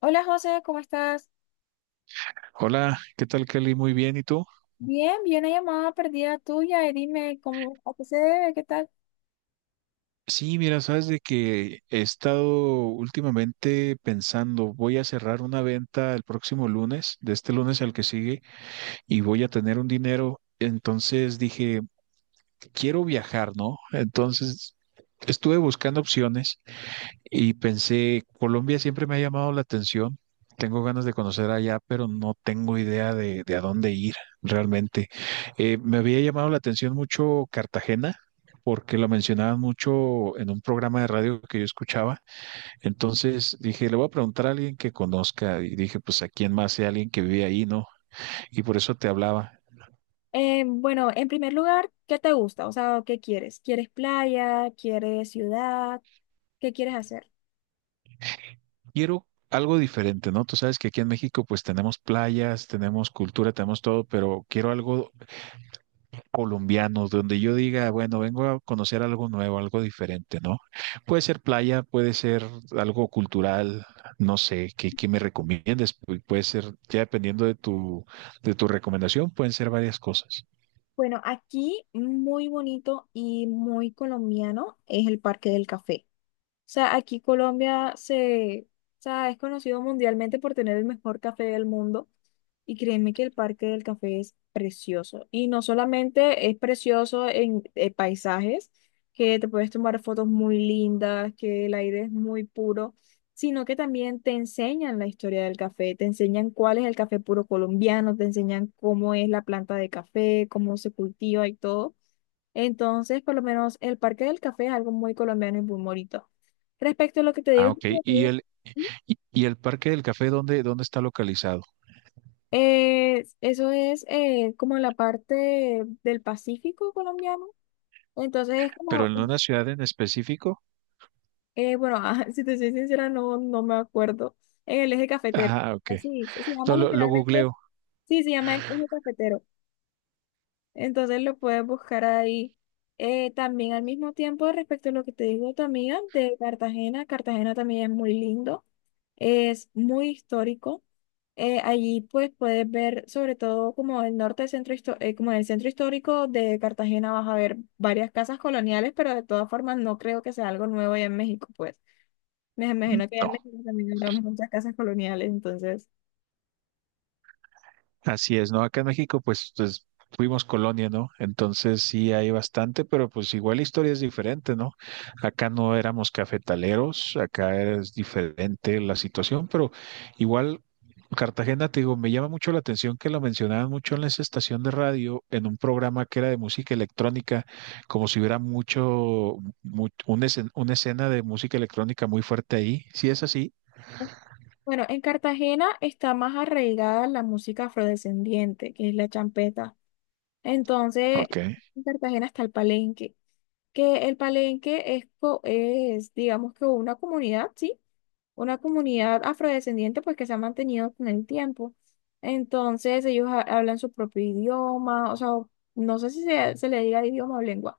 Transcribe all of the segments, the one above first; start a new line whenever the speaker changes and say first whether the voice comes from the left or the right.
left: Hola José, ¿cómo estás?
right: Hola, ¿qué tal Kelly? Muy bien, ¿y tú?
left: Bien, vi una llamada perdida tuya y dime cómo, a qué se debe, qué tal.
right: Sí, mira, sabes de que he estado últimamente pensando, voy a cerrar una venta el próximo lunes, de este lunes al que sigue, y voy a tener un dinero. Entonces dije, quiero viajar, ¿no? Entonces estuve buscando opciones. Y pensé, Colombia siempre me ha llamado la atención. Tengo ganas de conocer allá, pero no tengo idea de a dónde ir realmente. Me había llamado la atención mucho Cartagena, porque lo mencionaban mucho en un programa de radio que yo escuchaba. Entonces dije, le voy a preguntar a alguien que conozca. Y dije, pues a quién más, si alguien que vive ahí, ¿no? Y por eso te hablaba.
left: Bueno, en primer lugar, ¿qué te gusta? O sea, ¿qué quieres? ¿Quieres playa? ¿Quieres ciudad? ¿Qué quieres hacer?
right: Quiero algo diferente, ¿no? Tú sabes que aquí en México pues tenemos playas, tenemos cultura, tenemos todo, pero quiero algo colombianos, donde yo diga, bueno, vengo a conocer algo nuevo, algo diferente, ¿no? Puede ser playa, puede ser algo cultural, no sé, ¿qué me recomiendes? Puede ser, ya dependiendo de de tu recomendación, pueden ser varias cosas.
left: Bueno, aquí muy bonito y muy colombiano es el Parque del Café. O sea, aquí Colombia, o sea, es conocido mundialmente por tener el mejor café del mundo. Y créeme que el Parque del Café es precioso. Y no solamente es precioso en paisajes, que te puedes tomar fotos muy lindas, que el aire es muy puro, sino que también te enseñan la historia del café, te enseñan cuál es el café puro colombiano, te enseñan cómo es la planta de café, cómo se cultiva y todo. Entonces, por lo menos el Parque del Café es algo muy colombiano y muy bonito. Respecto a lo que te
right: Ah,
left: digo.
right: ok. ¿Y y el Parque del Café, dónde está localizado?
left: Eso es como la parte del Pacífico colombiano. Entonces es
right: ¿Pero
left: como,
right: en una ciudad en específico?
left: bueno, ah, si te soy sincera, no, no me acuerdo. En el eje cafetero.
right: Ah, ok.
left: Así, se llama
right: No, lo
left: literalmente,
right: googleo.
left: sí, se llama eje cafetero. Entonces lo puedes buscar ahí. También al mismo tiempo, respecto a lo que te digo tu amiga de Cartagena. Cartagena también es muy lindo. Es muy histórico. Allí pues puedes ver sobre todo como el norte del centro histo- como en el centro histórico de Cartagena vas a ver varias casas coloniales, pero de todas formas no creo que sea algo nuevo allá en México, pues. Me imagino que allá
right: No.
left: en México también habrá muchas casas coloniales, entonces.
right: Así es, ¿no? Acá en México, pues fuimos colonia, ¿no? Entonces sí hay bastante, pero pues igual la historia es diferente, ¿no? Acá no éramos cafetaleros, acá es diferente la situación, pero igual Cartagena, te digo, me llama mucho la atención que lo mencionaban mucho en esa estación de radio, en un programa que era de música electrónica, como si hubiera mucho, una una escena de música electrónica muy fuerte ahí. ¿Sí es así?
left: Bueno, en Cartagena está más arraigada la música afrodescendiente, que es la champeta. Entonces,
right: Ok,
left: en Cartagena está el Palenque, que el Palenque es, digamos que una comunidad, ¿sí? Una comunidad afrodescendiente, pues que se ha mantenido con el tiempo. Entonces, ellos hablan su propio idioma, o sea, no sé si se le diga idioma o lengua,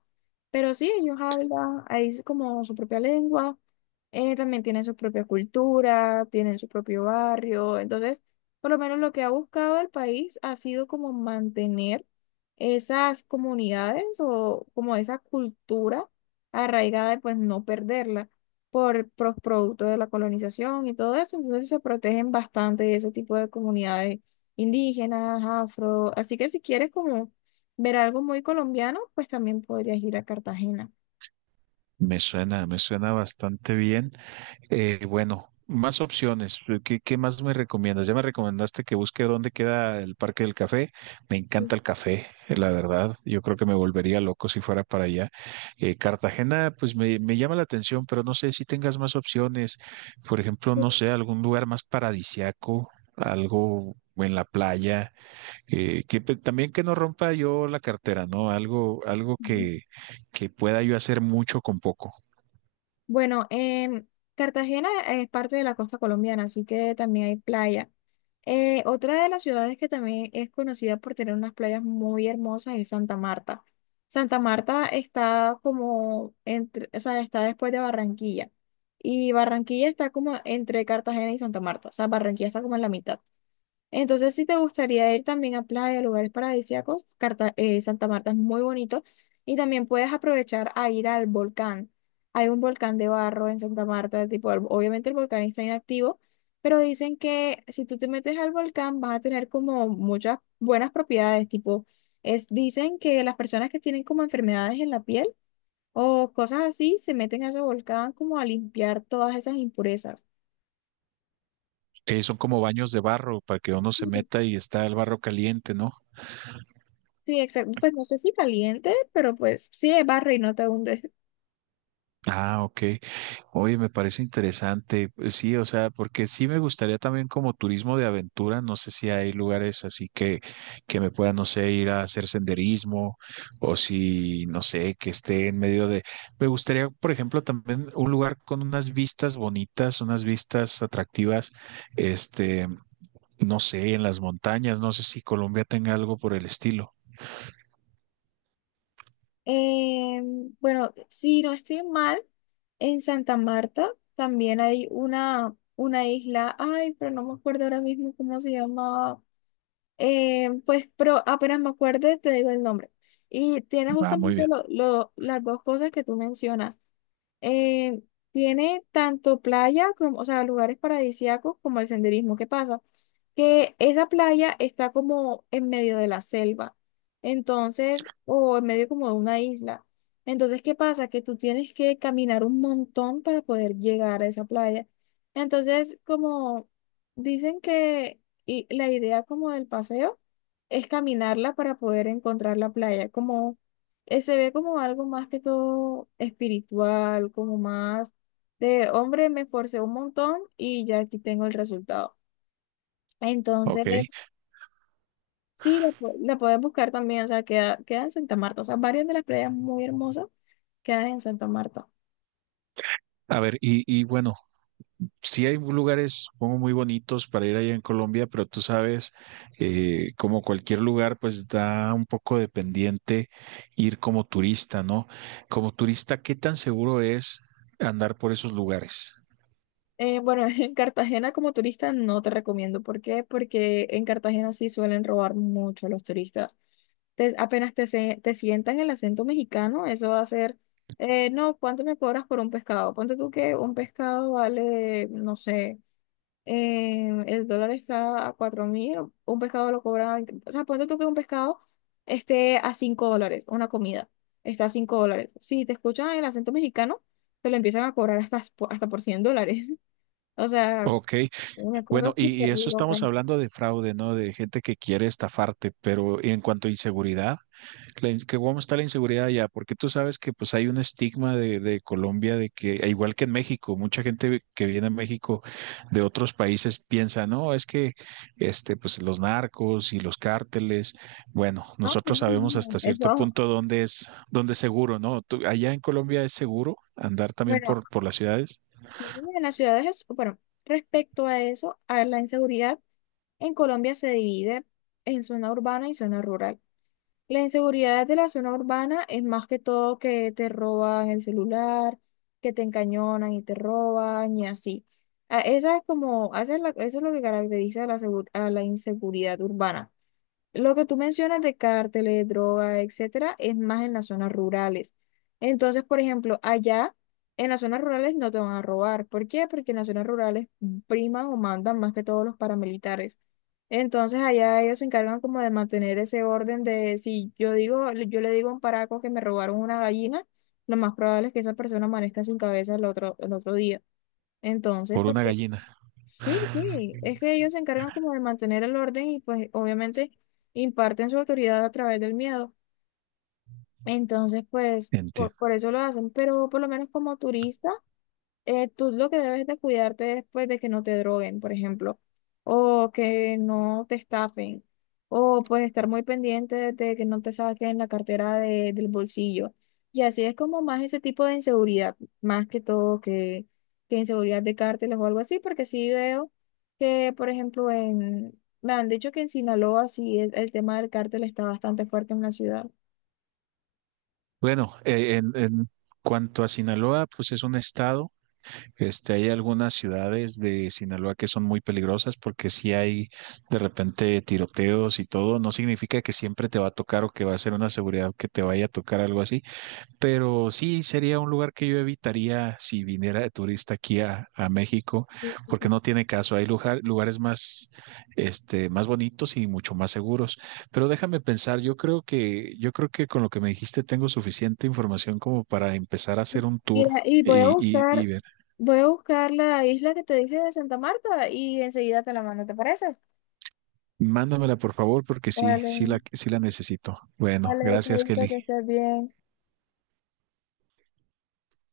left: pero sí, ellos hablan ahí como su propia lengua, también tienen su propia cultura, tienen su propio barrio, entonces, por lo menos lo que ha buscado el país ha sido como mantener esas comunidades o como esa cultura arraigada de pues no perderla por producto de la colonización y todo eso. Entonces se protegen bastante ese tipo de comunidades indígenas, afro. Así que si quieres como ver algo muy colombiano, pues también podrías ir a Cartagena.
right: me suena bastante bien. Bueno, más opciones. Qué más me recomiendas? Ya me recomendaste que busque dónde queda el Parque del Café. Me encanta el café, la verdad. Yo creo que me volvería loco si fuera para allá. Cartagena, pues me llama la atención, pero no sé si tengas más opciones. Por ejemplo, no sé, algún lugar más paradisiaco, algo en la playa, que también que no rompa yo la cartera, ¿no? Algo, algo
left: Ujú.
right: que pueda yo hacer mucho con poco.
left: Bueno, Cartagena es parte de la costa colombiana, así que también hay playa. Otra de las ciudades que también es conocida por tener unas playas muy hermosas es Santa Marta. Santa Marta está como o sea, está después de Barranquilla. Y Barranquilla está como entre Cartagena y Santa Marta. O sea, Barranquilla está como en la mitad. Entonces, si te gustaría ir también a playa, lugares paradisíacos, Santa Marta es muy bonito y también puedes aprovechar a ir al volcán. Hay un volcán de barro en Santa Marta, tipo, obviamente el volcán está inactivo, pero dicen que si tú te metes al volcán vas a tener como muchas buenas propiedades, tipo, dicen que las personas que tienen como enfermedades en la piel o cosas así se meten a ese volcán como a limpiar todas esas impurezas.
right: Sí, son como baños de barro para que uno se meta y está el barro caliente, ¿no?
left: Sí, exacto. Pues no sé si caliente, pero pues sí, barre y no te hundes.
right: Ah, ok. Oye, me parece interesante. Pues sí, o sea, porque sí me gustaría también como turismo de aventura. No sé si hay lugares así que me pueda, no sé, ir a hacer senderismo o si, no sé, que esté en medio de... Me gustaría, por ejemplo, también un lugar con unas vistas bonitas, unas vistas atractivas, este, no sé, en las montañas. No sé si Colombia tenga algo por el estilo.
left: Eh, bueno, si no estoy mal, en Santa Marta también hay una isla, ay, pero no me acuerdo ahora mismo cómo se llamaba. Pues, pero apenas me acuerde, te digo el nombre. Y tiene
right: Va, muy
left: justamente
right: bien.
left: las dos cosas que tú mencionas. eh, Tiene tanto playa como, o sea, lugares paradisíacos como el senderismo. ¿Qué pasa? Que esa playa está como en medio de la selva, entonces, o en medio como de una isla. Entonces, ¿qué pasa? Que tú tienes que caminar un montón para poder llegar a esa playa. Entonces, como dicen que y la idea como del paseo es caminarla para poder encontrar la playa, como se ve como algo más que todo espiritual, como más de hombre, me esforcé un montón y ya aquí tengo el resultado.
right: Ok,
left: Entonces, sí, la puedes buscar también, o sea, queda en Santa Marta, o sea, varias de las playas muy hermosas quedan en Santa Marta.
right: a ver, y bueno, sí hay lugares, supongo, muy bonitos para ir allá en Colombia, pero tú sabes, como cualquier lugar, pues da un poco de pendiente ir como turista, ¿no? Como turista, ¿qué tan seguro es andar por esos lugares?
left: Bueno, en Cartagena como turista no te recomiendo. ¿Por qué? Porque en Cartagena sí suelen robar mucho a los turistas. Apenas te sientan el acento mexicano, eso va a ser, no, ¿cuánto me cobras por un pescado? Ponte tú que un pescado vale, no sé, el dólar está a 4.000, un pescado lo cobra, 20 o sea, ponte tú que un pescado esté a $5, una comida, está a $5. Si te escuchan el acento mexicano, te lo empiezan a cobrar hasta por $100. O sea,
right: Ok,
left: una cosa
right: bueno, y,
left: súper
right: y eso
left: loca.
right: estamos hablando de fraude, ¿no? De gente que quiere estafarte, pero en cuanto a inseguridad, la que ¿cómo está la inseguridad allá? Porque tú sabes que pues hay un estigma de Colombia de que, e igual que en México, mucha gente que viene a México de otros países piensa, no, es que este, pues los narcos y los cárteles, bueno,
left: Ah, no,
right: nosotros sabemos
left: no, no,
right: hasta cierto
left: eso,
right: punto dónde es seguro, ¿no? Tú- allá en Colombia es seguro andar también
left: bueno,
right: por las ciudades,
left: sí, en las ciudades es, bueno, respecto a eso, a la inseguridad, en Colombia se divide en zona urbana y zona rural. La inseguridad de la zona urbana es más que todo que te roban el celular, que te encañonan y te roban y así. Ah, esa es como, eso es lo que caracteriza a a la inseguridad urbana. Lo que tú mencionas de cárteles, drogas, etcétera, es más en las zonas rurales. Entonces, por ejemplo, allá en las zonas rurales no te van a robar. ¿Por qué? Porque en las zonas rurales priman o mandan más que todos los paramilitares. Entonces, allá ellos se encargan como de mantener ese orden de si yo le digo a un paraco que me robaron una gallina, lo más probable es que esa persona amanezca sin cabeza el otro día. Entonces,
right: por una
left: porque
right: gallina.
left: Sí, sí, es que ellos se encargan como de mantener el orden y pues obviamente imparten su autoridad a través del miedo. Entonces, pues eso lo hacen, pero por lo menos como turista, tú lo que debes de cuidarte es pues, de que no te droguen, por ejemplo, o que no te estafen, o pues estar muy pendiente de que no te saquen la cartera del bolsillo. Y así es como más ese tipo de inseguridad, más que todo que inseguridad de cárteles o algo así, porque sí veo que, por ejemplo, me han dicho que en Sinaloa sí el tema del cártel está bastante fuerte en la ciudad.
right: Bueno, en cuanto a Sinaloa, pues es un estado. Este, hay algunas ciudades de Sinaloa que son muy peligrosas porque si hay de repente tiroteos y todo, no significa que siempre te va a tocar o que va a ser una seguridad que te vaya a tocar algo así, pero sí, sería un lugar que yo evitaría si viniera de turista aquí a México, porque no tiene caso. Hay lugar- lugares más, este, más bonitos y mucho más seguros. Pero déjame pensar, yo creo que con lo que me dijiste tengo suficiente información como para empezar a hacer un tour
left: Mira, y
right: y ver.
left: voy a buscar la isla que te dije de Santa Marta y enseguida te la mando, ¿te parece?
right: Mándamela, por favor, porque sí,
left: Vale,
right: sí la necesito. Bueno,
left: vale,
right: gracias,
left: chavito,
right: Kelly.
left: que estés bien.